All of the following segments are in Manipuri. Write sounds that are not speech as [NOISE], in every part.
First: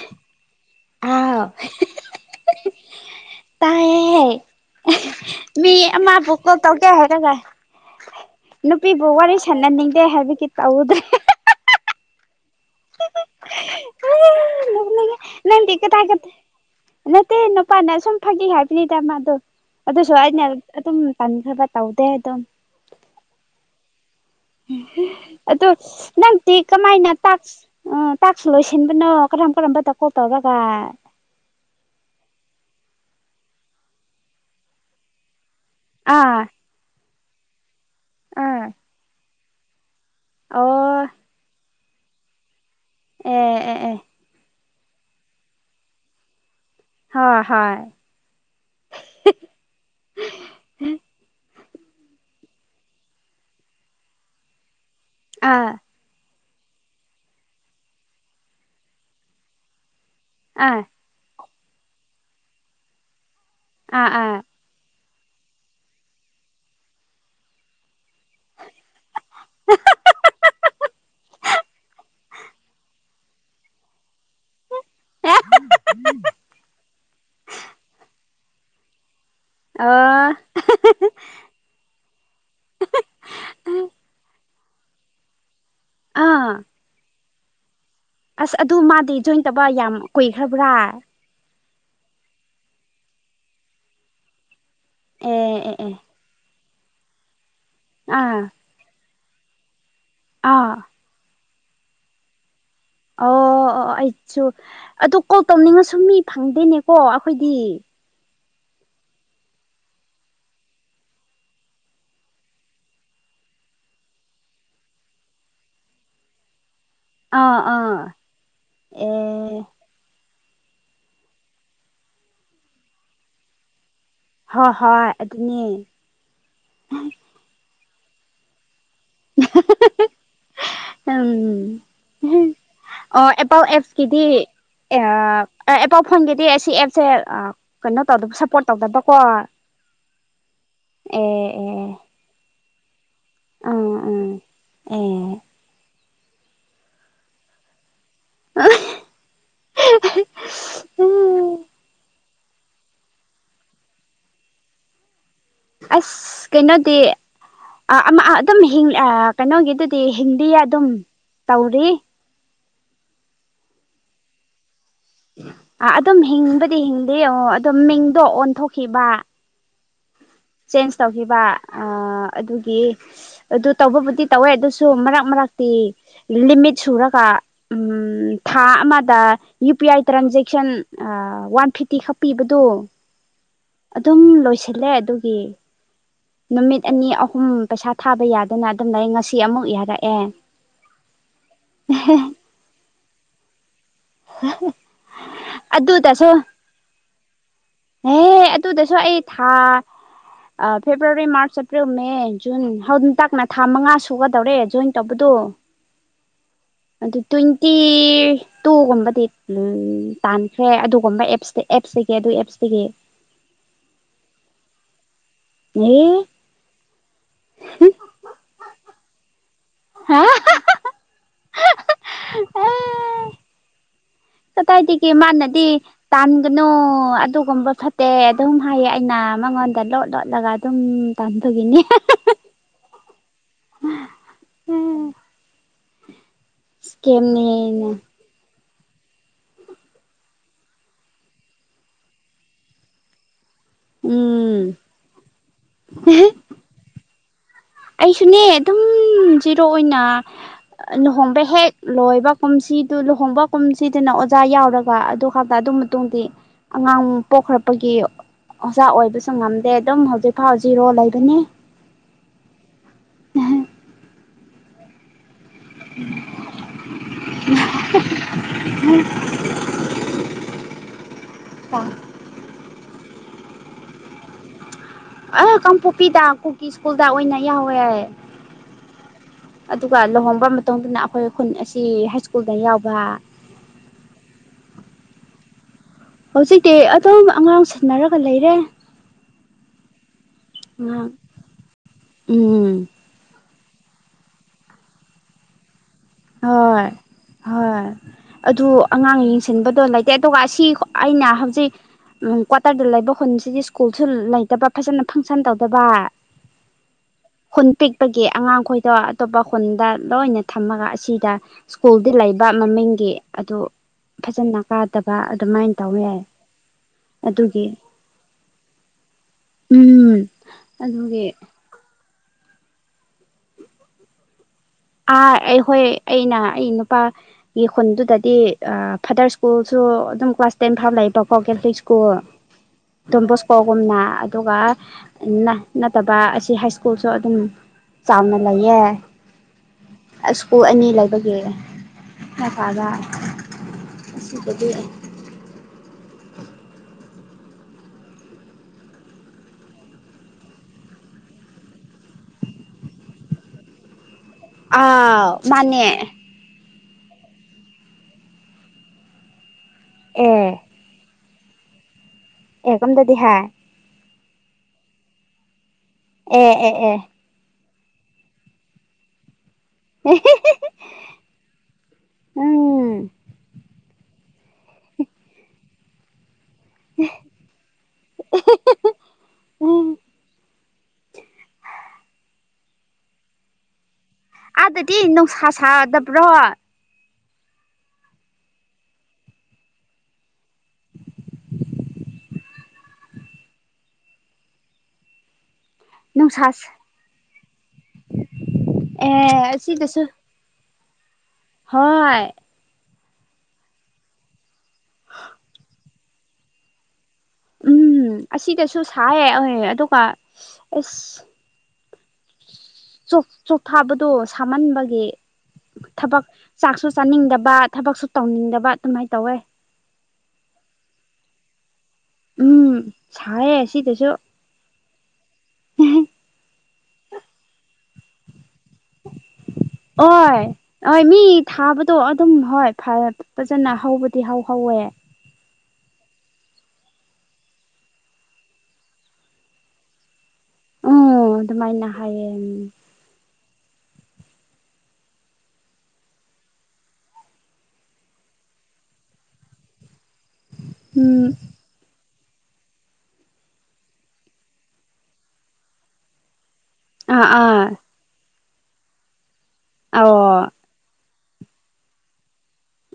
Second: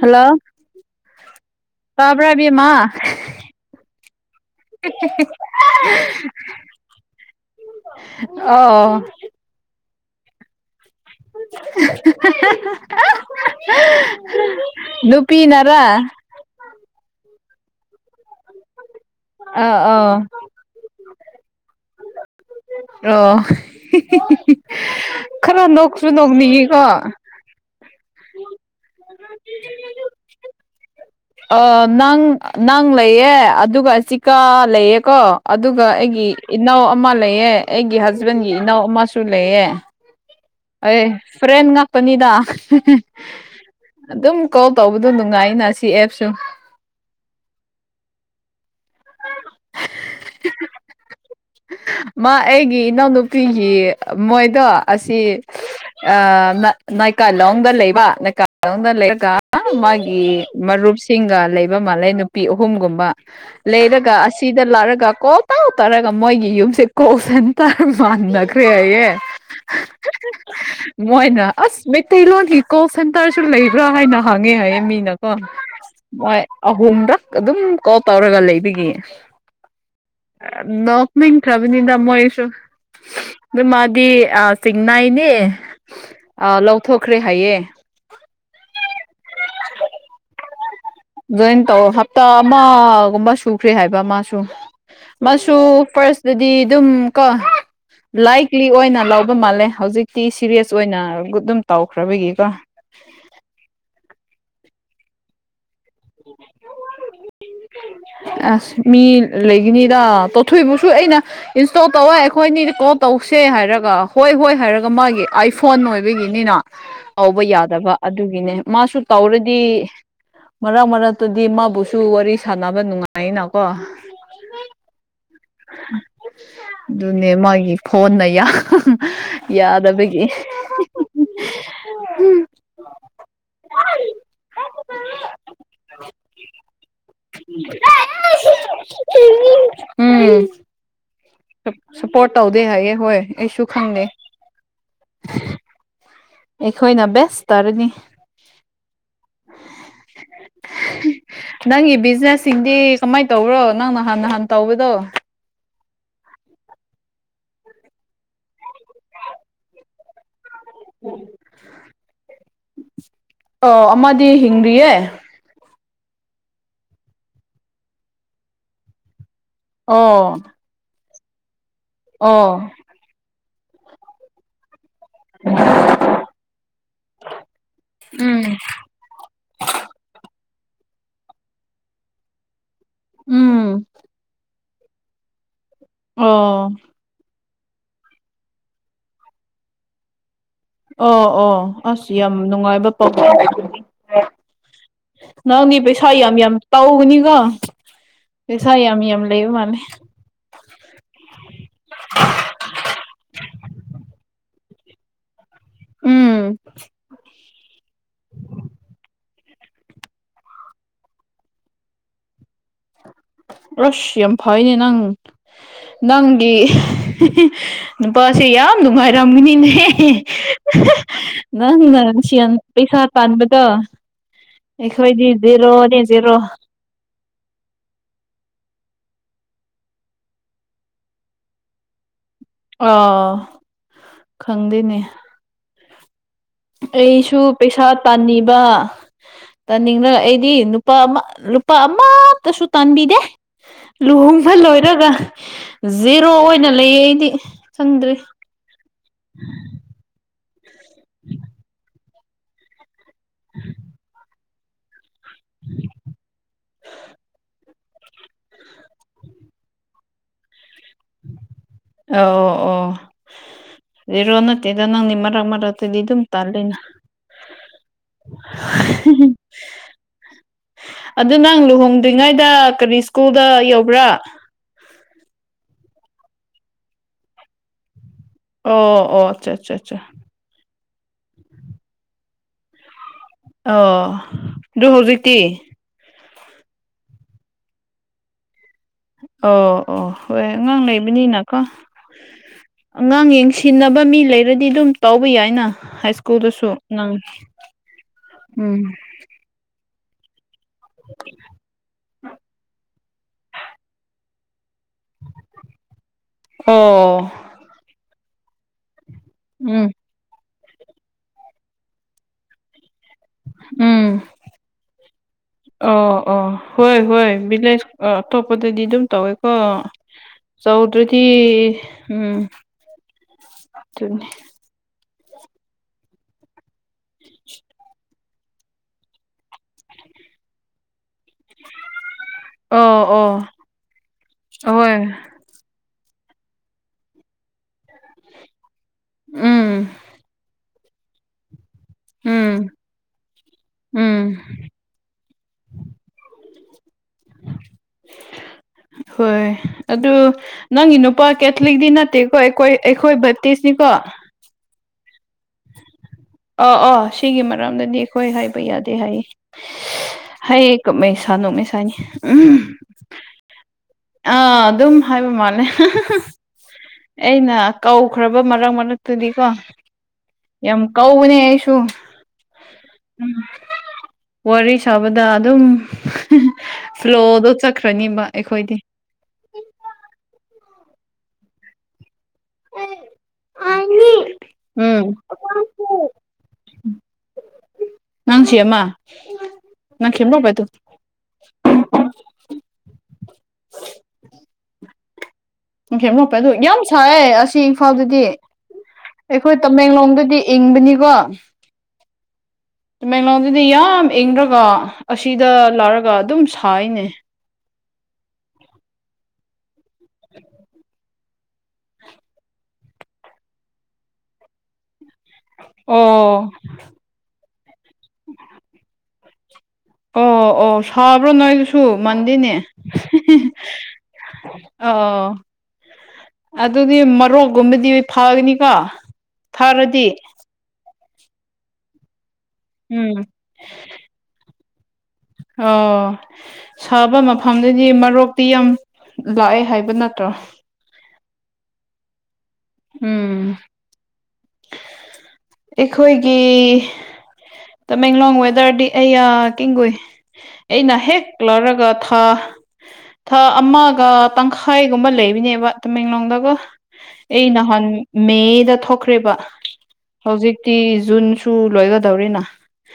ꯍꯜꯂꯣ꯫ ꯑꯥ꯫ ꯇꯥꯕ꯭ꯔꯥ ꯏꯕꯦꯃ꯫ ꯃꯤ ꯑꯃ ꯄꯨꯀꯣ ꯇꯧꯒꯦ ꯍꯥꯏꯔꯒ꯫ ꯑꯣ꯫ ꯁꯥꯅꯅꯤꯡꯇꯦ ꯍꯥꯏꯕꯤꯒꯤ ꯇꯧꯗꯦ꯫ ꯅꯣꯛꯅꯤꯡꯉꯦ ꯅꯨꯞ꯫ ꯅꯪꯗꯤ ꯀꯥꯗꯥꯏꯗ ꯅꯠꯇꯦ ꯅꯨꯄꯥꯅ ꯁꯨꯝ ꯐꯒꯦ ꯍꯥꯏ꯫ ꯄꯅꯤꯗ ꯃꯗꯣ ꯑꯣ ꯑꯗꯨꯁꯨ ꯑꯣ ꯑꯩꯅ ꯑꯗꯨꯝ ꯇꯟꯈꯕ ꯇꯧꯗꯦ ꯑꯗꯨꯝ꯫ ꯑꯣ꯫ ꯈꯔ ꯑꯗꯣ ꯅꯣꯛꯁꯨ ꯅꯪꯗꯤ ꯅꯣꯛꯅꯤꯡꯉꯤꯀꯣ ꯀꯃꯥꯏꯅ꯫ ꯇꯥꯛꯁ ꯇꯥꯛꯁ ꯂꯣꯏꯁꯤꯟꯕꯅꯣ ꯀꯔꯝ ꯀꯔꯝꯕ ꯊꯕꯛ ꯇꯧꯔꯒ꯫ ꯑ ꯅꯪ ꯅꯪ ꯂꯩꯌꯦ ꯑꯗꯨꯒ ꯆꯤꯀꯥ ꯂꯩꯌꯦ ꯀꯣ꯫ ꯑꯗꯨꯒ ꯑꯩꯒꯤ ꯑꯥ ꯏꯅꯥꯎ ꯑꯃ ꯂꯩꯑ ꯑꯩꯒꯤ ꯍꯖꯕꯦꯟꯒꯤ ꯏꯅꯥꯎ ꯑꯃꯁꯨ ꯂꯩꯌꯦ꯫ ꯑꯧ꯫ ꯑꯦ ꯐ꯭ꯔꯦꯟ ꯉꯥꯛꯇꯅꯤꯗ ꯑꯦ ꯑꯦ ꯑꯦ ꯑꯗꯨꯝ꯫ ꯀꯣꯜ ꯇꯧꯕꯗꯣ ꯅꯨꯡꯉꯥꯏꯅ ꯁꯤ ꯑꯦꯞꯁꯨ꯫ ꯍꯣꯏ ꯍꯣꯏ꯫ ꯃꯥ ꯑꯩꯒꯤ ꯏꯅꯥꯎꯅꯨꯄꯤꯒꯤ ꯃꯣꯏꯗꯣ ꯑꯁꯤ꯫ ꯑꯥ ꯅꯥꯏꯀꯥꯂꯣꯡꯗ ꯂꯩꯕ ꯅꯥꯏꯀꯥꯂꯣꯡꯗ ꯂꯩꯔꯒ ꯃꯥꯒꯤ꯫ ꯑꯥ ꯃꯔꯨꯞꯁꯤꯡꯒ ꯂꯩꯕ ꯃꯥꯜꯂꯦ ꯅꯨꯄꯤ ꯑꯍꯨꯝꯒꯨꯝꯕ ꯂꯩꯔꯒ ꯑꯥ ꯑꯥ ꯑꯁꯤ꯫ ꯁꯤꯗ ꯂꯥꯛꯔꯒ ꯀꯣꯜ ꯇꯧ ꯇꯧꯔꯒ ꯃꯣꯏꯒꯤ ꯌꯨꯝꯁꯦ ꯀꯣꯜꯁꯦꯟ ꯇꯔ ꯃꯥꯟꯅꯈ꯭ꯔꯦ ꯑꯩꯌꯦ꯫ ꯃꯣꯏꯅ꯫ ꯑꯁ ꯃꯩꯇꯩꯂꯣꯟꯒꯤ ꯀꯣꯜ ꯁꯦꯟꯇꯔꯁꯨ ꯂꯩꯕ꯭ꯔꯥ ꯍꯥꯏꯅ ꯍꯪꯉꯦ ꯍꯥꯏꯌꯦ꯫ ꯃꯤꯅꯀꯣ ꯃꯣꯏ ꯑꯍꯨꯝꯔꯛ ꯑꯗꯨꯝ ꯀꯣꯜ ꯇꯧꯔꯒ ꯂꯩꯕꯒꯤ꯫ ꯑꯥ꯫ ꯅꯣꯛꯅꯤꯡ꯫ ꯁꯕꯅꯤꯗ ꯃꯣꯏꯁꯨ ꯑꯗꯣ ꯃꯥꯗꯤ ꯆꯤꯡꯅꯥꯏꯅꯦ꯫ ꯑ ꯑꯥ ꯂꯧꯊꯣꯛꯈ꯭ꯔꯦ ꯍꯥꯏꯌꯦ ꯑꯁ ꯑꯗꯨ ꯃꯥꯗꯤ ꯖꯣꯏꯟ ꯇꯧꯕ ꯌꯥꯝ ꯀꯨꯏꯈ꯭ꯔꯕ꯭ꯔꯥ ꯖꯣꯏꯟ ꯇꯧ ꯍꯞꯇꯥ ꯑꯃꯒꯨꯝꯕ ꯁꯨꯈ꯭ꯔꯦ ꯍꯥꯏꯕ ꯃꯥꯁꯨ ꯃꯁꯨ ꯑꯦ ꯑꯦ ꯑꯦ ꯐꯥꯔꯁꯇꯗꯤ ꯑꯗꯨꯝ ꯀꯣ ꯑꯥ ꯂꯥꯏꯠꯂꯤ ꯑꯣꯏꯅ ꯂꯧꯕ ꯃꯥꯜꯂꯦ ꯍꯧꯖꯤꯛꯇꯤ ꯁꯤꯔꯤꯌꯦꯁ ꯑꯥ ꯑꯣꯏꯅ ꯑꯗꯨꯝ ꯇꯧꯈ꯭ꯔꯕꯒꯤꯀꯣ ꯑꯣ ꯑꯣꯑꯣ ꯑꯩꯁꯨ ꯑꯗꯨ ꯀꯣꯜ ꯇꯧꯅꯤꯡꯉꯁꯨ ꯃꯤ ꯐꯪꯗꯦꯅꯦꯀꯣ ꯑꯩꯈꯣꯏꯗꯤ ꯑꯁ ꯃꯤ ꯂꯩꯒꯅꯤꯗ ꯇꯣꯊꯣꯏꯕꯨꯁꯨ ꯑꯩꯅ ꯏꯟꯁꯇꯣꯜ ꯇꯧꯋꯦ ꯑꯩꯈꯣꯏꯅꯤꯗꯤ ꯀꯣꯜ ꯇꯧꯁꯦ ꯍꯥꯏꯔꯒ ꯍꯣꯏ ꯍꯣꯏ ꯍꯥꯏꯔꯒ ꯃꯥꯒꯤ ꯑꯥꯏꯐꯣꯟ ꯑꯣꯏꯕꯒꯤꯅꯤꯅ ꯇꯧꯕ ꯑꯥ ꯌꯥꯗꯕ ꯑꯥ ꯑꯗꯨꯒꯤꯅꯦ ꯃꯥꯁꯨ ꯑꯦ ꯇꯧꯔꯗꯤ ꯃꯔꯛ ꯃꯔꯛꯇꯗꯤ ꯃꯥꯕꯨꯁꯨ ꯋꯥꯔꯤ ꯁꯥꯟꯅꯕ ꯅꯨꯡꯉꯥꯏꯅ ꯀꯣ ꯍꯣ ꯍꯣꯏ ꯑꯗꯨꯅꯦ ꯗꯨꯅꯦ ꯃꯥꯒꯤ ꯐꯣꯟꯅ ꯌꯥꯝ ꯌꯥꯗꯕꯒꯤ ꯎꯝ ꯑꯣ ꯑꯦꯄꯥꯟ ꯑꯦꯞꯁ ꯀꯤꯗꯤ ꯑꯦꯑ ꯑꯦꯄꯟ ꯐꯣꯟꯒꯤꯗꯤ ꯑꯁꯤ ꯑꯦꯞꯁꯦ ꯑꯥ ꯀꯩꯅꯣ ꯇꯧꯗꯕ ꯁꯞꯄꯣꯔꯠ ꯇꯧꯗꯕꯀꯣ ꯎꯝ ꯑꯦ ꯁꯞꯄꯣꯔꯠ ꯇꯧꯗꯦ ꯍꯥꯏꯌꯦ ꯍꯣꯏ ꯑꯩꯁꯨ ꯑꯥ ꯈꯪꯗꯦ ꯑꯥ ꯑꯦ ꯑꯦꯈꯣꯏꯅ ꯕꯦꯁ ꯇꯥꯔꯅꯤ ꯅꯪꯒꯤ ꯕꯤꯖꯤꯅꯦꯁ ꯇꯤꯡꯗꯤ ꯀꯃꯥꯏ ꯇꯧꯕꯔꯣ ꯅꯪ ꯅꯍꯥꯟ ꯅꯍꯥꯟ ꯇꯧꯕꯗꯣ ꯑꯁ ꯀꯩꯅꯣꯗꯤ ꯑꯃ ꯑꯗꯨꯝ ꯍꯤꯡ ꯑꯥ ꯀꯩꯅꯣꯒꯤꯗꯨꯗꯤ ꯍꯤꯟꯗꯤ ꯌꯥ ꯗꯨꯝ ꯇꯧꯔꯤ ꯑꯣ ꯑꯃꯗꯤ ꯍꯤꯡꯔꯤꯌꯦ ꯑ ꯑꯗꯨꯝ ꯍꯤꯡꯕꯗꯤ ꯍꯤꯡꯗꯦ ꯑꯣ ꯑꯗꯨꯝ ꯃꯤꯡꯗꯣ ꯑꯣꯟꯊꯣꯛꯈꯤꯕ ꯑꯣ ꯆꯦꯟꯖ ꯇꯧꯈꯤꯕ ꯑꯥ ꯑꯣ ꯑꯗꯨꯒꯤ ꯑꯗꯨ ꯇꯧꯕꯕꯨꯗꯤ ꯇꯧꯋꯦ ꯑꯗꯨꯁꯨ ꯃꯔꯛ ꯃꯔꯛꯇꯤ ꯂꯤꯃꯤꯠ ꯁꯨꯔꯒ ꯎꯝ ꯊꯥ ꯑꯃꯗ ꯌꯨ ꯄꯤ ꯑꯥꯏ ꯇ꯭ꯔꯟꯖꯦꯛꯁꯟ ꯑꯥ ꯋꯥꯟ ꯐꯤꯞꯇꯤ ꯈꯛ ꯄꯤꯕꯗꯣ ꯎꯝ ꯑꯗꯨꯝ ꯂꯣꯏꯁꯤꯜꯂꯦ ꯑꯗꯨꯒꯤ ꯑꯣ ꯅꯨꯃꯤꯠ ꯑꯅꯤ ꯑꯍꯨꯝ ꯄꯩꯁꯥ ꯊꯥꯕ ꯌꯥꯗꯅ ꯑꯗꯨꯝ ꯂꯩ ꯉꯁꯤ ꯑꯃꯨꯛ ꯌꯥꯔꯛꯑꯦ ꯑꯣ ꯑꯣ ꯑꯁ ꯌꯥꯝ ꯅꯨꯡꯉꯥꯏꯕ ꯄꯥꯎ [UNINTELLIGIBLE] [UNINTELLIGIBLE] ꯅꯪꯗꯤ ꯄꯩꯁꯥ ꯌꯥꯝ ꯌꯥꯝ ꯇꯧꯒꯅꯤꯒꯣ ꯍꯦ ꯑꯗꯨꯗꯁꯨ ꯑꯩ ꯊꯥ ꯑꯥ February March April May June ꯍꯟꯇꯥꯛꯅ ꯊꯥ ꯃꯉꯥ ꯁꯨꯒꯗꯧꯔꯦ ꯖꯣꯏꯟ ꯇꯧꯕꯗꯨꯣ ꯎꯝ ꯑꯗꯨ ꯇ꯭ꯋꯦꯟꯇꯤ ꯗꯤ ꯑꯝ ꯇꯥꯟꯈ꯭ꯔꯦ ꯑꯗꯨꯒꯨꯝꯕ ꯑꯦꯞꯁꯇ ꯑꯦꯞꯁꯇꯒꯤ ꯑꯗꯨ ꯑꯦꯞꯁꯇꯒꯤ ꯑꯁ ꯌꯝ ꯐꯥꯏꯅꯦ ꯅꯪ ꯑꯦ ꯅꯪ ꯒꯤ ꯅꯨꯄꯥꯁꯦ ꯌꯥꯝ ꯅꯨꯡꯉꯥꯏꯔꯝꯒꯅꯤꯅꯦ ꯍꯥ ꯅꯪꯅ ꯁꯦꯟ ꯄꯩꯁꯥ ꯇꯥꯟꯕꯗꯣ ꯀꯗꯥꯏꯇꯒꯤ ꯑꯩꯈꯣꯏꯗꯤ ꯃꯥꯅꯗꯤ ꯖꯦꯔꯣꯅꯦ ꯖꯦꯔꯣ ꯇꯥꯟꯒꯅꯣ ꯑꯗꯨꯒꯨꯝꯕ ꯐꯠ ꯇꯦ ꯑꯗꯨꯝ ꯍꯥꯏꯌꯦ ꯑꯩꯅ ꯃꯉꯣꯟꯗ ꯂꯣꯠ ꯂꯣꯠꯂꯒ ꯑꯗꯨꯝ ꯇꯝꯗꯨꯒꯤꯅꯦ ꯑꯥ ꯈꯪꯗꯦꯅꯦ ꯑꯩꯁꯨ ꯄꯩꯁꯥ ꯏꯁꯀꯦꯝꯅꯦꯅ ꯇꯥꯟꯅꯤꯕ ꯇꯥꯅꯤꯡꯅ ꯑꯩꯗꯤ ꯅꯨꯄꯥ ꯑꯃ ꯂꯨꯄꯥ ꯑꯃꯠꯇꯁꯨ ꯇꯥꯟꯕꯤꯗꯦ ꯂꯨꯍꯣꯡꯕ ꯎꯝ ꯂꯣꯏꯔꯒ ꯖꯦꯔꯣ ꯑꯣꯏꯅ ꯂꯩꯌꯦ ꯑꯩꯗꯤ ꯈꯪꯗ꯭ꯔꯤ ꯑꯩꯁꯨꯅꯦ ꯑꯗꯨꯝ ꯖꯔꯣ ꯑꯣꯏꯅ ꯂꯨꯍꯣꯡꯕ ꯍꯦꯛ ꯂꯣꯏꯕ ꯀꯨꯝꯁꯤꯗꯨ ꯂꯨꯍꯣꯡꯕ ꯀꯨꯝꯁꯤꯗꯨꯅ ꯑꯣꯖꯥ ꯌꯥꯎꯔꯒ ꯑꯗꯨ ꯑꯗꯨ ꯃꯇꯨꯡꯗꯤ ꯑꯉꯥꯡ ꯄꯣꯛꯈ꯭ꯔ ꯑꯣꯏꯒꯤ ꯑꯣꯖꯥ ꯑꯣꯏꯕꯁꯨ ꯉꯝꯗꯦ ꯑꯗꯨꯝ ꯍꯧꯖꯤꯛꯐꯥꯎ ꯖꯤꯔꯣ ꯂꯩꯕꯅꯤ ꯑꯣ ꯑꯣ ꯑꯣ ꯖꯤꯔꯣ ꯅꯠꯇꯦꯗ ꯅꯪꯗꯤ‌ ꯃꯔꯛ ꯃꯔꯛ ꯗꯤ ꯑꯗꯨꯝ ꯇꯥꯂꯦꯅ ꯑꯗꯨ ꯅꯪ ꯂꯨꯍꯣꯡꯗ꯭ꯔꯤꯉꯩꯗ ꯀꯔꯤ ꯁ꯭ꯀꯨꯜꯗ ꯌꯧꯕ꯭ꯔꯥ ꯑ ꯀꯥꯡꯄꯣꯛꯄꯤꯗ ꯀꯨꯀꯤ ꯁ꯭ꯀꯨꯜꯗ ꯑꯣꯏꯅ ꯌꯥꯎꯋꯦ ꯑꯣ ꯑꯣ ꯑꯠꯆꯥ ꯑꯠꯆꯥ ꯑꯗꯨꯒ ꯑꯠꯆꯥ ꯂꯨꯍꯣꯡꯝꯕ ꯇꯣꯝꯗꯨꯅ ꯑꯩꯈꯣꯏ ꯈꯨꯟ ꯑꯁꯤ ꯍꯥꯏ ꯁ꯭ꯀꯨꯜꯗ ꯌꯥꯎꯕ ꯑꯣ ꯑꯗꯨꯣ ꯍꯧꯖꯤꯛꯇꯤ ꯍꯧꯖꯤꯛꯇꯤ ꯑꯗꯨꯝ ꯑꯉꯥꯡ ꯁꯦꯟꯅꯔꯒ ꯂꯩꯔꯦ ꯑꯣ ꯑꯣ ꯍꯣꯏ ꯑꯉꯥꯡ ꯂꯩꯕꯅꯤꯅꯀꯣ ꯎꯝ ꯑꯉꯥꯡ ꯌꯦꯡꯁꯤꯟꯅꯕ ꯃꯤ ꯂꯩꯔꯗꯤ ꯑꯗꯨꯝ ꯇꯥꯎꯕ ꯌꯥꯏꯅ ꯍꯥꯏ ꯁ꯭ꯀꯨꯜꯗꯁꯨ ꯍꯣꯏ ꯅꯪ ꯍꯣꯏ ꯑꯗꯨ ꯎꯝ ꯑꯉꯥꯡ ꯌꯦꯡꯁꯤꯟꯕꯗꯣ ꯂꯩꯇꯦ ꯑꯗꯨꯒ ꯑꯁꯤ ꯑꯩꯅ ꯍꯧꯖꯤꯛ ꯀ꯭ꯋꯥꯇꯔꯗ ꯂꯩꯕ ꯈꯨꯟꯁꯤꯗꯤ ꯁ꯭ꯀꯨꯜꯁꯨ ꯂꯩꯇꯕ ꯐꯖꯅ ꯐꯪꯁꯟ ꯇꯧꯗꯕ ꯑꯣ ꯈꯨꯟ ꯄꯤꯛꯄꯒꯤ ꯑꯉꯥꯡꯈꯣꯏ ꯗꯣ ꯑꯇꯣꯞꯄ ꯈꯨꯟꯗ ꯎꯝ ꯂꯣꯏꯅ ꯊꯝꯃꯒ ꯑꯁꯤꯗ ꯁ꯭ꯀꯨꯜꯗꯤ ꯂꯩꯕ ꯃꯃꯤꯡꯒꯤ ꯑꯗꯨ ꯎꯝ ꯐꯖꯅ ꯀꯥꯗꯕ ꯑꯗꯨꯃꯥꯏꯅ ꯇꯧꯋꯦ ꯑꯗꯨꯒꯤ ꯑ ꯑꯇꯣꯞꯄꯗꯗꯤ ꯑꯗꯨꯝ ꯇꯧꯋꯦꯀꯣ ꯎꯝ ꯆꯧꯗ꯭ꯔꯗꯤ ꯑꯗꯨꯒꯤ ꯎꯝ ꯑꯗꯨꯅꯤ ꯑꯥ ꯑꯩꯈꯣꯏ ꯑꯩꯅ ꯑꯩ ꯅꯨꯄꯥꯒꯤ ꯈꯨꯟꯗꯨꯗ ꯗꯤ ꯑ ꯐꯥꯗꯔ ꯁ꯭ꯀꯨꯜꯁꯨ ꯑꯗꯨꯝ ꯀ꯭ꯂꯥꯁ ꯇꯦꯟ ꯐꯥꯎꯕ ꯂꯩꯕꯀꯣ ꯀꯦꯊꯂꯤꯛ ꯁ꯭ꯀꯨꯜ ꯑꯣ ꯑꯣ ꯗꯣꯝꯕꯣꯁꯀꯣꯒꯨꯝꯅ ꯑꯗꯨꯒ ꯑꯍꯣꯏ ꯅ ꯅꯠꯇꯕ ꯑꯁꯤ ꯍꯥꯏ ꯁ꯭ꯀꯨꯜꯁꯨ ꯑꯗꯨꯝ ꯆꯥꯎꯅ ꯂꯩꯌꯦ ꯎꯝ ꯑꯁꯀꯨꯜ ꯑꯅꯤ ꯂꯩꯕꯒꯤ ꯎꯝ ꯔꯦꯀꯗ ꯎꯝ ꯑꯁꯤꯗꯗꯤ [INAUDIBLE] ꯍꯣꯏ ꯑꯗꯨ ꯅꯪꯒꯤ ꯅꯨꯄꯥ ꯀꯦꯊꯂꯤꯛꯇꯤ ꯅꯠꯇꯦꯀꯣ ꯑꯩꯈꯣꯏ ꯑꯩꯈꯣꯏ ꯕꯇꯤꯁꯅꯤꯀꯣ ꯑ ꯃꯥꯅꯦ ꯑ ꯑꯣ ꯁꯤꯒꯤ ꯃꯔꯝꯗꯗꯤ ꯑꯩꯈꯣꯏ ꯍꯥꯏꯕ ꯌꯥꯗꯦ ꯍꯥꯏꯌꯦ ꯑꯦ ꯍꯩ ꯀꯞꯃꯩ ꯁꯥꯥ ꯅꯣꯛꯅꯩ ꯁꯥꯥꯅꯤ ꯎꯝ ꯑꯦ ꯀꯣꯝꯗꯗꯤ ꯍꯥꯏ ꯑꯥ ꯑꯗꯨꯝ ꯍꯥꯏꯕ ꯃꯥꯜꯂꯦ ꯑꯦ ꯑꯦ ꯑꯦ ꯑꯩꯅ ꯀꯧꯈ꯭ꯔꯕ ꯃꯔꯛ ꯃꯔꯛꯇꯗꯤ ꯀꯣ [UNINTELLIGIBLE] ꯌꯥꯝ ꯀꯧꯕꯅꯦ ꯑꯩꯁꯨ ꯎꯝ ꯋꯥꯔꯤ ꯁꯥꯕꯗ ꯑꯗꯨꯝ ꯐ꯭ꯂꯣꯗꯣ ꯆꯠꯈ꯭ꯔꯅꯤꯕ ꯑꯩꯈꯣꯏꯗꯤ ꯎꯝ ꯑꯥꯏ ꯃꯤ ꯑꯥꯗꯗꯤ ꯎꯝ‌ ꯅꯨꯡꯁꯥ ꯁꯥꯗꯕ꯭ꯔꯣ ꯅꯪꯁꯤ ꯑꯃ [UNINTELLIGIBLE] ꯅꯨꯡꯁꯥ [UNINTELLIGIBLE] ꯌꯥꯝ ꯁꯥꯏꯌꯦ ꯑꯁꯤ ꯏꯝꯐꯥꯜꯗꯗꯤ ꯑꯦ ꯑꯩꯈꯣꯏ ꯑꯁꯤꯗꯁꯨ ꯇꯃꯦꯡꯂꯣꯡꯗꯗꯤ ꯏꯪꯕꯅꯤꯀꯣ ꯍꯣꯏ ꯇꯃꯦꯡꯂꯣꯡꯗꯗꯤ ꯌꯥꯝ ꯏꯪꯗ꯭ꯔꯒ ꯑꯁꯤꯗ ꯂꯥꯛꯔꯒ ꯑꯗꯨꯝ ꯁꯥꯏꯅꯦ ꯎꯝ ꯑꯁꯤꯗꯁꯨ ꯁꯥꯏꯌꯦ ꯑꯗꯨꯒ ꯑꯁ ꯆꯣꯛ ꯆꯣꯛꯊꯥꯕꯗꯣ ꯁꯥꯃꯟꯕꯒꯤ ꯊꯕꯛ ꯑꯣ ꯆꯥꯛꯁꯨ ꯆꯥꯅꯤꯡꯗꯕ ꯊꯕꯛꯁꯨ ꯇꯧꯅꯤꯡꯗꯕ ꯑꯗꯨꯃꯥꯏꯅ ꯇꯧꯋꯦ ꯑꯣ ꯑꯣ ꯁꯥꯕ꯭ꯔꯣ ꯅꯣꯏꯗꯨꯁꯨ ꯃꯟꯗꯦꯅꯦ ꯎꯝ ꯁꯥꯏꯌꯦ ꯁꯤꯗꯁꯨ ꯑ ꯑꯗꯨꯗꯤ ꯃꯔꯣꯛꯒꯨꯝꯕꯗꯤ ꯐꯒꯅꯤꯀꯣ ꯊꯥꯔꯗꯤ ꯑꯣꯏ ꯑꯣꯏ ꯃꯤ ꯊꯥꯕꯗꯣ ꯑꯗꯨꯝ ꯍꯣꯏ ꯐꯩꯌꯦ ꯎꯝ ꯐꯖꯅ ꯍꯧꯕꯗꯤ ꯍꯧꯍꯧꯋꯦ ꯑꯣ ꯁꯥꯕ ꯃꯐꯝꯗꯗꯤ ꯃꯔꯣꯛꯇꯤ ꯌꯥꯝ ꯂꯥꯛꯑꯦ ꯍꯥꯏꯕ ꯅꯠꯇ꯭ꯔꯣ ꯎꯝ ꯑꯗꯨꯃꯥꯏꯅ ꯍꯥꯏꯌꯦ ꯎꯝ ꯎꯝ ꯑꯩꯈꯣꯏꯒꯤ ꯇꯃꯦꯡꯂꯣꯡ ꯋꯦꯗꯔꯗꯤ ꯑꯩꯌꯥ [UNINTELLIGIBLE] ꯑꯩꯅ ꯍꯦꯛ ꯎꯝ ꯂꯧꯔꯒ ꯥꯑ ꯊꯥ ꯑꯃꯒ ꯇꯪꯈꯥꯏꯒꯨꯝꯕ ꯂꯩꯕꯅꯦꯕ ꯇꯃꯦꯡꯂꯣꯡꯗꯀꯣ ꯑꯥ ꯑꯩ ꯑꯥ ꯅꯍꯥꯟ ꯃꯦꯗ ꯊꯣꯛꯈ꯭ꯔꯦꯕ ꯑꯣ ꯍꯧꯖꯤꯛꯇꯤ ꯖꯨꯟ ꯇꯨ ꯂꯣꯏꯒꯗꯧꯔꯦꯅ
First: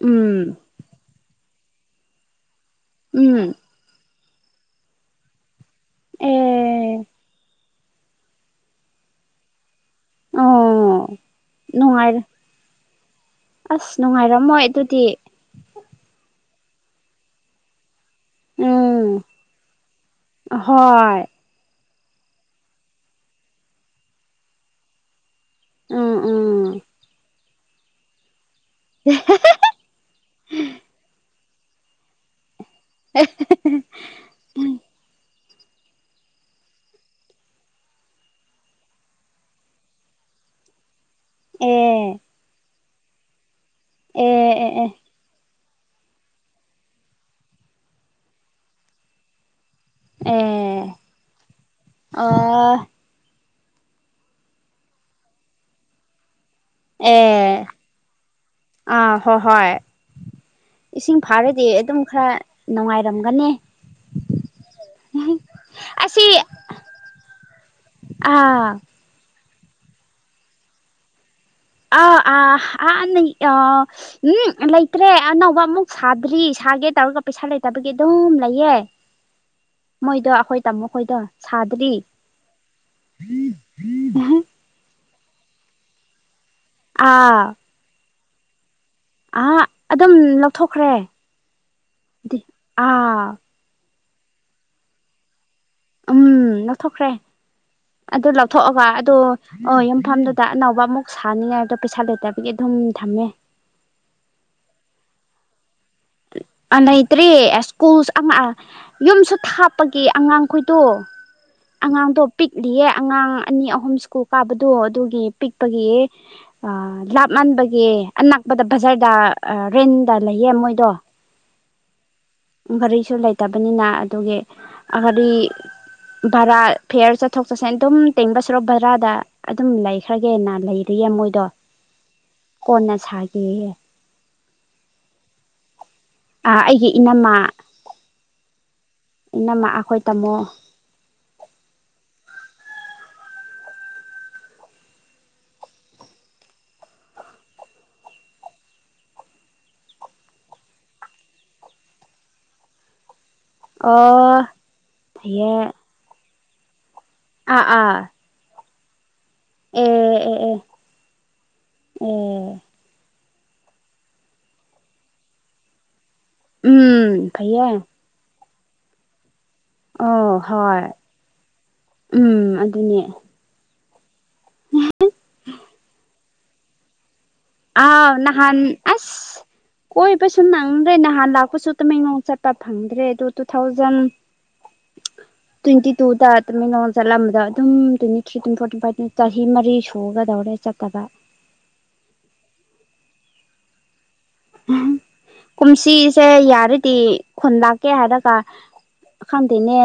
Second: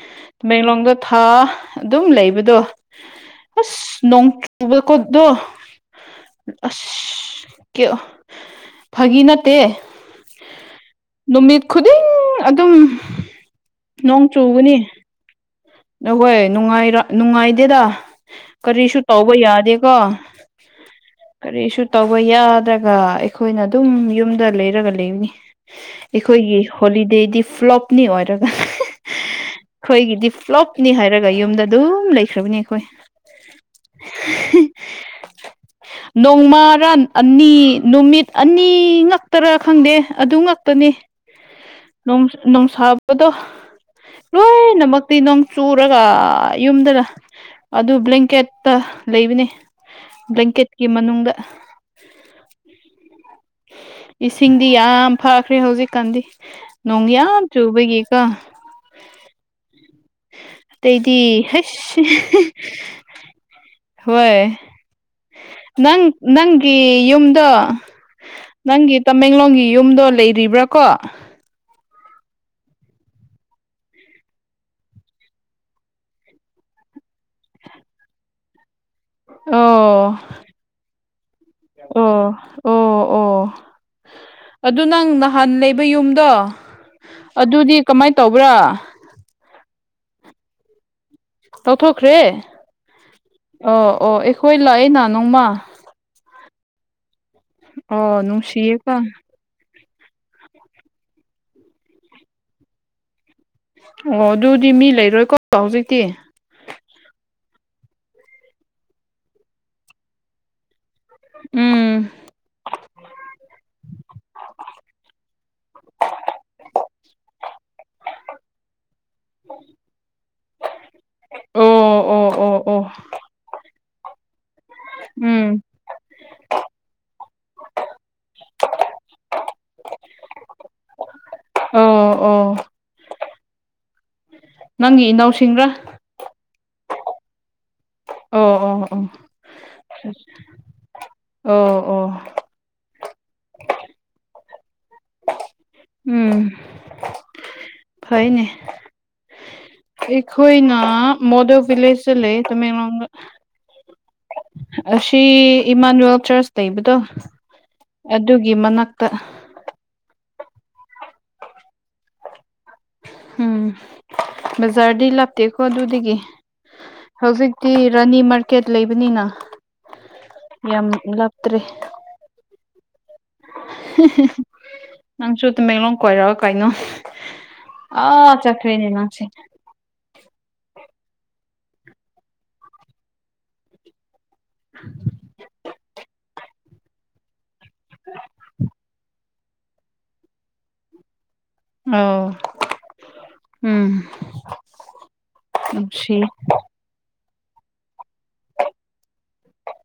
ꯎꯝ ꯇꯥꯃꯦꯟꯂꯣꯡꯗ ꯊꯥ ꯑꯗꯨꯝ ꯂꯩꯕꯗꯣ ꯎꯝ ꯑꯁ ꯅꯣꯡ ꯆꯨꯕꯒꯣ ꯗꯣ ꯑꯁ ꯑꯦ ꯀꯌꯥ ꯐꯥꯒꯤ ꯅꯠꯇꯦ ꯑꯣ ꯅꯨꯃꯤꯠ ꯈꯨꯗꯤꯡ ꯅꯨꯡꯉꯥꯏꯔꯦ ꯑꯗꯨꯝ ꯑꯁ ꯅꯨꯡꯉꯥꯏꯔꯝꯃꯣꯏ ꯑꯗꯨꯗꯤ ꯅ ꯍꯣꯏ ꯅꯨꯡꯉꯥꯏꯔ ꯅꯨꯡꯉꯥꯏꯗꯦꯗ ꯀꯔꯤꯁꯨ ꯎꯝ ꯇꯧꯕ ꯌꯥꯗꯦꯀꯣ ꯍꯣꯏ ꯀꯔꯤꯁꯨ ꯇꯧꯕ ꯌꯥꯗ꯭ꯔꯒ ꯑꯩꯈꯣꯏꯅ ꯑꯗꯨꯝ ꯌꯨꯝꯗ ꯂꯩꯔꯒ ꯂꯩꯕꯅꯤ ꯎꯝ ꯑꯩꯈꯣꯏꯒꯤ ꯎꯝ ꯍꯣꯂꯤꯗꯦꯗꯤ ꯐ꯭ꯂꯣꯞꯅꯤ ꯑꯣꯏꯔꯒ ꯑꯩꯈꯣꯏꯒꯤꯗꯤ ꯄ꯭ꯂꯣꯞꯅꯤ ꯍꯥꯏꯔꯒ ꯌꯨꯝꯗ ꯑꯗꯨꯝ ꯂꯩꯈ꯭ꯔꯕꯅꯤ ꯑꯩꯈꯣꯏ ꯎꯝ [UNINTELLIGIBLE] [INAUDIBLE] ꯅꯣꯡꯃꯔꯥ ꯑꯅꯤ ꯅꯨꯃꯤꯠ ꯑꯅꯤ ꯉꯛꯇꯔꯥ ꯈꯪꯗꯦ ꯑꯗꯨ ꯉꯛꯇꯅꯦ ꯑꯦ ꯅꯣꯡ ꯅꯣꯡ ꯁꯥꯕꯗꯣ ꯑꯦ ꯑꯦ ꯑꯦ ꯅꯨꯡ ꯆꯨꯔꯒ ꯌꯨꯝꯗꯅ ꯑꯗꯨ ꯕ꯭ꯂꯦꯡꯀꯦꯠꯇ ꯂꯩꯕꯅꯦ ꯑꯦ ꯕ꯭ꯂꯦꯡꯀꯦꯠꯀꯤ ꯃꯅꯨꯡꯗ ꯑꯥ ꯏꯁꯤꯡꯗꯤ ꯌꯥꯝ ꯐꯈ꯭ꯔꯦ ꯍꯧꯖꯤꯛꯀꯥꯟꯗꯤ ꯅꯣꯡ ꯌꯥꯝ ꯑꯦ ꯆꯨꯕꯒꯤꯀꯣ ꯑꯥ ꯍꯣꯏ ꯍꯣꯏ ꯏꯁꯤꯡ ꯑꯇꯩꯗꯤ ꯐꯥꯔꯗꯤ ꯑꯗꯨꯝ ꯍꯩꯁ ꯈꯔ ꯅꯨꯡꯉꯥꯏ ꯑꯣꯏꯔꯝꯒꯅꯤ ꯍꯣꯏ ꯅꯪ ꯑꯁꯤ ꯅꯪꯒꯤ ꯌꯨꯝꯗꯣ ꯑꯥ ꯅꯪꯒꯤ ꯇꯃꯦꯡꯂꯣꯡꯒꯤ ꯌꯨꯝꯗꯣ ꯂꯩꯔꯤꯕ꯭ꯔꯥꯀꯣ [UNINTELLIGIBLE] ꯎꯝ ꯂꯩꯇ꯭ꯔꯦ ꯑꯅꯧꯕ ꯑꯃꯨꯛ ꯁꯥꯗ꯭ꯔꯤ ꯁꯥꯒꯦ ꯇꯧꯔꯒ ꯄꯩꯁꯥ ꯂꯩꯇꯕꯒꯤ ꯑꯗꯨꯝ ꯂꯩꯌꯦ ꯑꯣ ꯃꯣꯏꯗꯣ ꯑꯩꯈꯣꯏ ꯇꯥꯃꯣ ꯈꯣꯏꯗꯣ ꯁꯥꯗ꯭ꯔꯤ ꯑꯣ ꯑꯣ ꯑꯣ ꯑꯣ ꯑꯗꯨ ꯅꯪ ꯅꯥꯍꯟ ꯂꯩꯕ ꯌꯨꯝꯗꯣ ꯑꯥ ꯑꯗꯨꯗꯤ ꯀꯃꯥꯏꯟ ꯇꯧꯕ꯭ꯔꯥ ꯑꯥ ꯑꯗꯨꯝ ꯂꯧꯊꯣꯛꯈ꯭ꯔꯦ ꯇꯧꯊꯣꯛꯈ꯭ꯔꯦ ꯑꯥ ꯑꯣ ꯑꯣ ꯑꯩꯈꯣꯏ ꯂꯥꯛꯏꯅ ꯅꯣꯡꯃꯥ ꯑꯝ ꯂꯧꯊꯣꯛꯈ꯭ꯔꯦ ꯑꯣ ꯑꯗꯨ ꯂꯧꯊꯣꯛꯑꯒ ꯅꯨꯡꯁꯤꯌꯦꯀꯣ ꯑꯗꯣ ꯑꯣ ꯌꯨꯝꯐꯝꯗꯨꯗ ꯑꯅꯧꯕ ꯑꯃꯨꯛ ꯁꯥꯅꯤꯉꯥꯏꯗꯣ ꯄꯩꯁꯥ ꯂꯩꯇꯕꯒꯤ ꯑꯗꯨꯝ ꯊꯝꯃꯦ ꯑꯣ ꯑꯗꯨꯗꯤ ꯃꯤ ꯂꯩꯔꯣꯏꯀꯣ ꯍꯧꯖꯤꯛꯇꯤ ꯂꯩꯇ꯭ꯔꯦ ꯁ꯭ꯀꯨꯜ ꯌꯨꯝꯁꯨ ꯊꯥꯞꯄꯒꯤ ꯑꯉꯥꯡꯈꯣꯏꯗꯣ ꯑꯝ ꯑꯉꯥꯡꯗꯣ ꯄꯤꯛꯂꯤꯌꯦ ꯑꯉꯥꯡ ꯑꯅꯤ ꯑꯍꯨꯝ ꯁ꯭ꯀꯨꯜ ꯀꯥꯕꯗꯣ ꯑꯗꯨꯒꯤ ꯄꯤꯛꯄꯒꯤ ꯑꯥ ꯂꯥꯞꯃꯟꯕꯒꯤ ꯑꯅꯛꯄꯗ ꯕꯖ꯭ꯥꯔꯗ ꯑꯥ ꯔꯦꯟꯗ ꯂꯩꯌꯦ ꯃꯣꯏꯗꯣ ꯑꯣ ꯑꯣ ꯑꯣ ꯒꯥꯔꯤꯁꯨ ꯂꯩꯇꯕꯅꯤꯅ ꯑꯗꯨꯒꯤ ꯒꯥꯔꯤ ꯎꯝ ꯚꯥꯔꯥ ꯐ꯭ꯔꯤꯌꯔ ꯆꯠꯊꯣꯛ ꯆꯠꯁꯤꯟ ꯑꯗꯨꯝ ꯇꯤꯡꯕ ꯁꯔꯨꯛ ꯚꯥꯔꯥꯗ ꯑꯗꯨꯝ ꯂꯩꯈ꯭ꯔꯒꯦꯅ ꯂꯩꯔꯤꯌꯦ ꯃꯣꯏꯗꯣ ꯑꯣ ꯑꯣ ꯀꯣꯟꯅ ꯁꯥꯒꯦꯌꯦ ꯅꯪꯒꯤ ꯏꯅꯥꯎꯁꯤꯡꯔ ꯑꯥ ꯑꯩꯒꯤ ꯏꯅꯝꯃꯥ ꯑꯣ ꯑꯣ ꯑꯣ ꯏꯅꯝꯃꯥ ꯑꯩꯈꯣꯏ ꯇꯥꯝꯃꯣ ꯑꯣ ꯑꯣ ꯑꯝ ꯐꯩꯅꯦ ꯑꯩꯈꯣꯏꯅ ꯃꯣꯗꯣ ꯚꯤꯂꯦꯖꯁꯇ ꯂꯩ ꯇꯥꯃꯦꯡꯂꯣꯡꯗ ꯑꯣ ꯑꯁꯤ ꯐꯩꯌꯦ ꯏꯃꯥꯅꯨꯏꯜ ꯆ꯭ꯔꯁ ꯂꯩꯕꯗꯣ ꯑꯥ ꯑꯥ ꯑꯗꯨꯒꯤ ꯃꯅꯥꯛꯇ ꯑꯦ ꯑꯦ ꯑꯦ ꯑꯣ ꯑꯝ ꯕꯖꯥ꯭ꯔꯗꯤ ꯂꯥꯞꯇꯦꯀꯣ ꯑꯗꯨꯗꯒꯤ ꯎꯝ ꯐꯩꯌꯦ ꯍꯧꯖꯤꯛꯇꯤ ꯔꯥꯅꯤ ꯃꯥꯔꯀꯦꯠ ꯂꯩꯕꯅꯤꯅ ꯌꯥꯝ ꯂꯥꯞꯇ꯭ꯔꯦ ꯑꯝ ꯑꯗꯨꯅꯦ ꯍꯤ ꯍꯤ ꯅꯪꯁꯨ ꯇꯥꯃꯦꯡꯂꯣꯡ ꯀꯣꯏꯔꯛꯎ ꯀꯩꯅꯣ ꯑꯥ ꯅꯥꯍꯟ ꯆꯠꯈ꯭ꯔꯦꯅꯦ ꯑꯁ ꯅꯪꯁꯦ ꯀꯣꯏꯕꯁꯨ ꯅꯪꯗ꯭ꯔꯦ ꯅꯥꯍꯟ ꯂꯥꯛꯄꯁꯨ ꯇꯥꯃꯦꯡꯂꯣꯡ ꯆꯠꯄ ꯐꯪꯗ꯭ꯔꯦ ꯑꯗꯨ ꯇꯨꯊꯥꯎꯖꯟ ꯇ꯭ꯋꯦꯟꯇꯤꯇꯨꯗ ꯇꯥꯃꯦꯡꯂꯣꯡ ꯆꯠꯂꯝꯕ ꯑꯗꯨꯝ ꯇ꯭ꯋꯦꯟꯇꯤꯊ꯭ꯔꯤ ꯇꯋ꯭ꯦꯟꯇꯤꯐꯣꯔ ꯇꯋ꯭ꯦꯟꯇꯤꯐꯥꯏꯚ ꯆꯍꯤ ꯃꯔꯤ ꯁꯨꯒꯗꯧꯔꯦ ꯆꯠꯇꯕ ꯑꯣ ꯑꯝ ꯀꯨꯝꯁꯤꯁꯦ ꯌꯥꯔꯤꯠ ꯇꯤ ꯈꯨꯟ ꯂꯥꯛꯀꯦ ꯍꯥꯏꯔꯒ ꯈꯪꯗꯦꯅꯦ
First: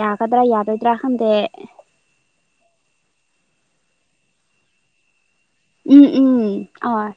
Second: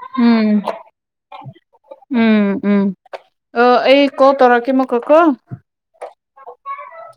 ꯌꯥꯒꯗ꯭ꯔꯥ ꯌꯥꯗꯣꯏꯗ꯭ꯔꯥ ꯈꯪꯗꯦ ꯑꯝ ꯑꯝ ꯑꯥ ꯑꯩ ꯀꯣꯜ ꯇꯧꯔꯛꯀꯦ ꯑꯃꯨꯛꯀ ꯀꯣ ꯑꯝ ꯑꯝ ꯍꯣꯏ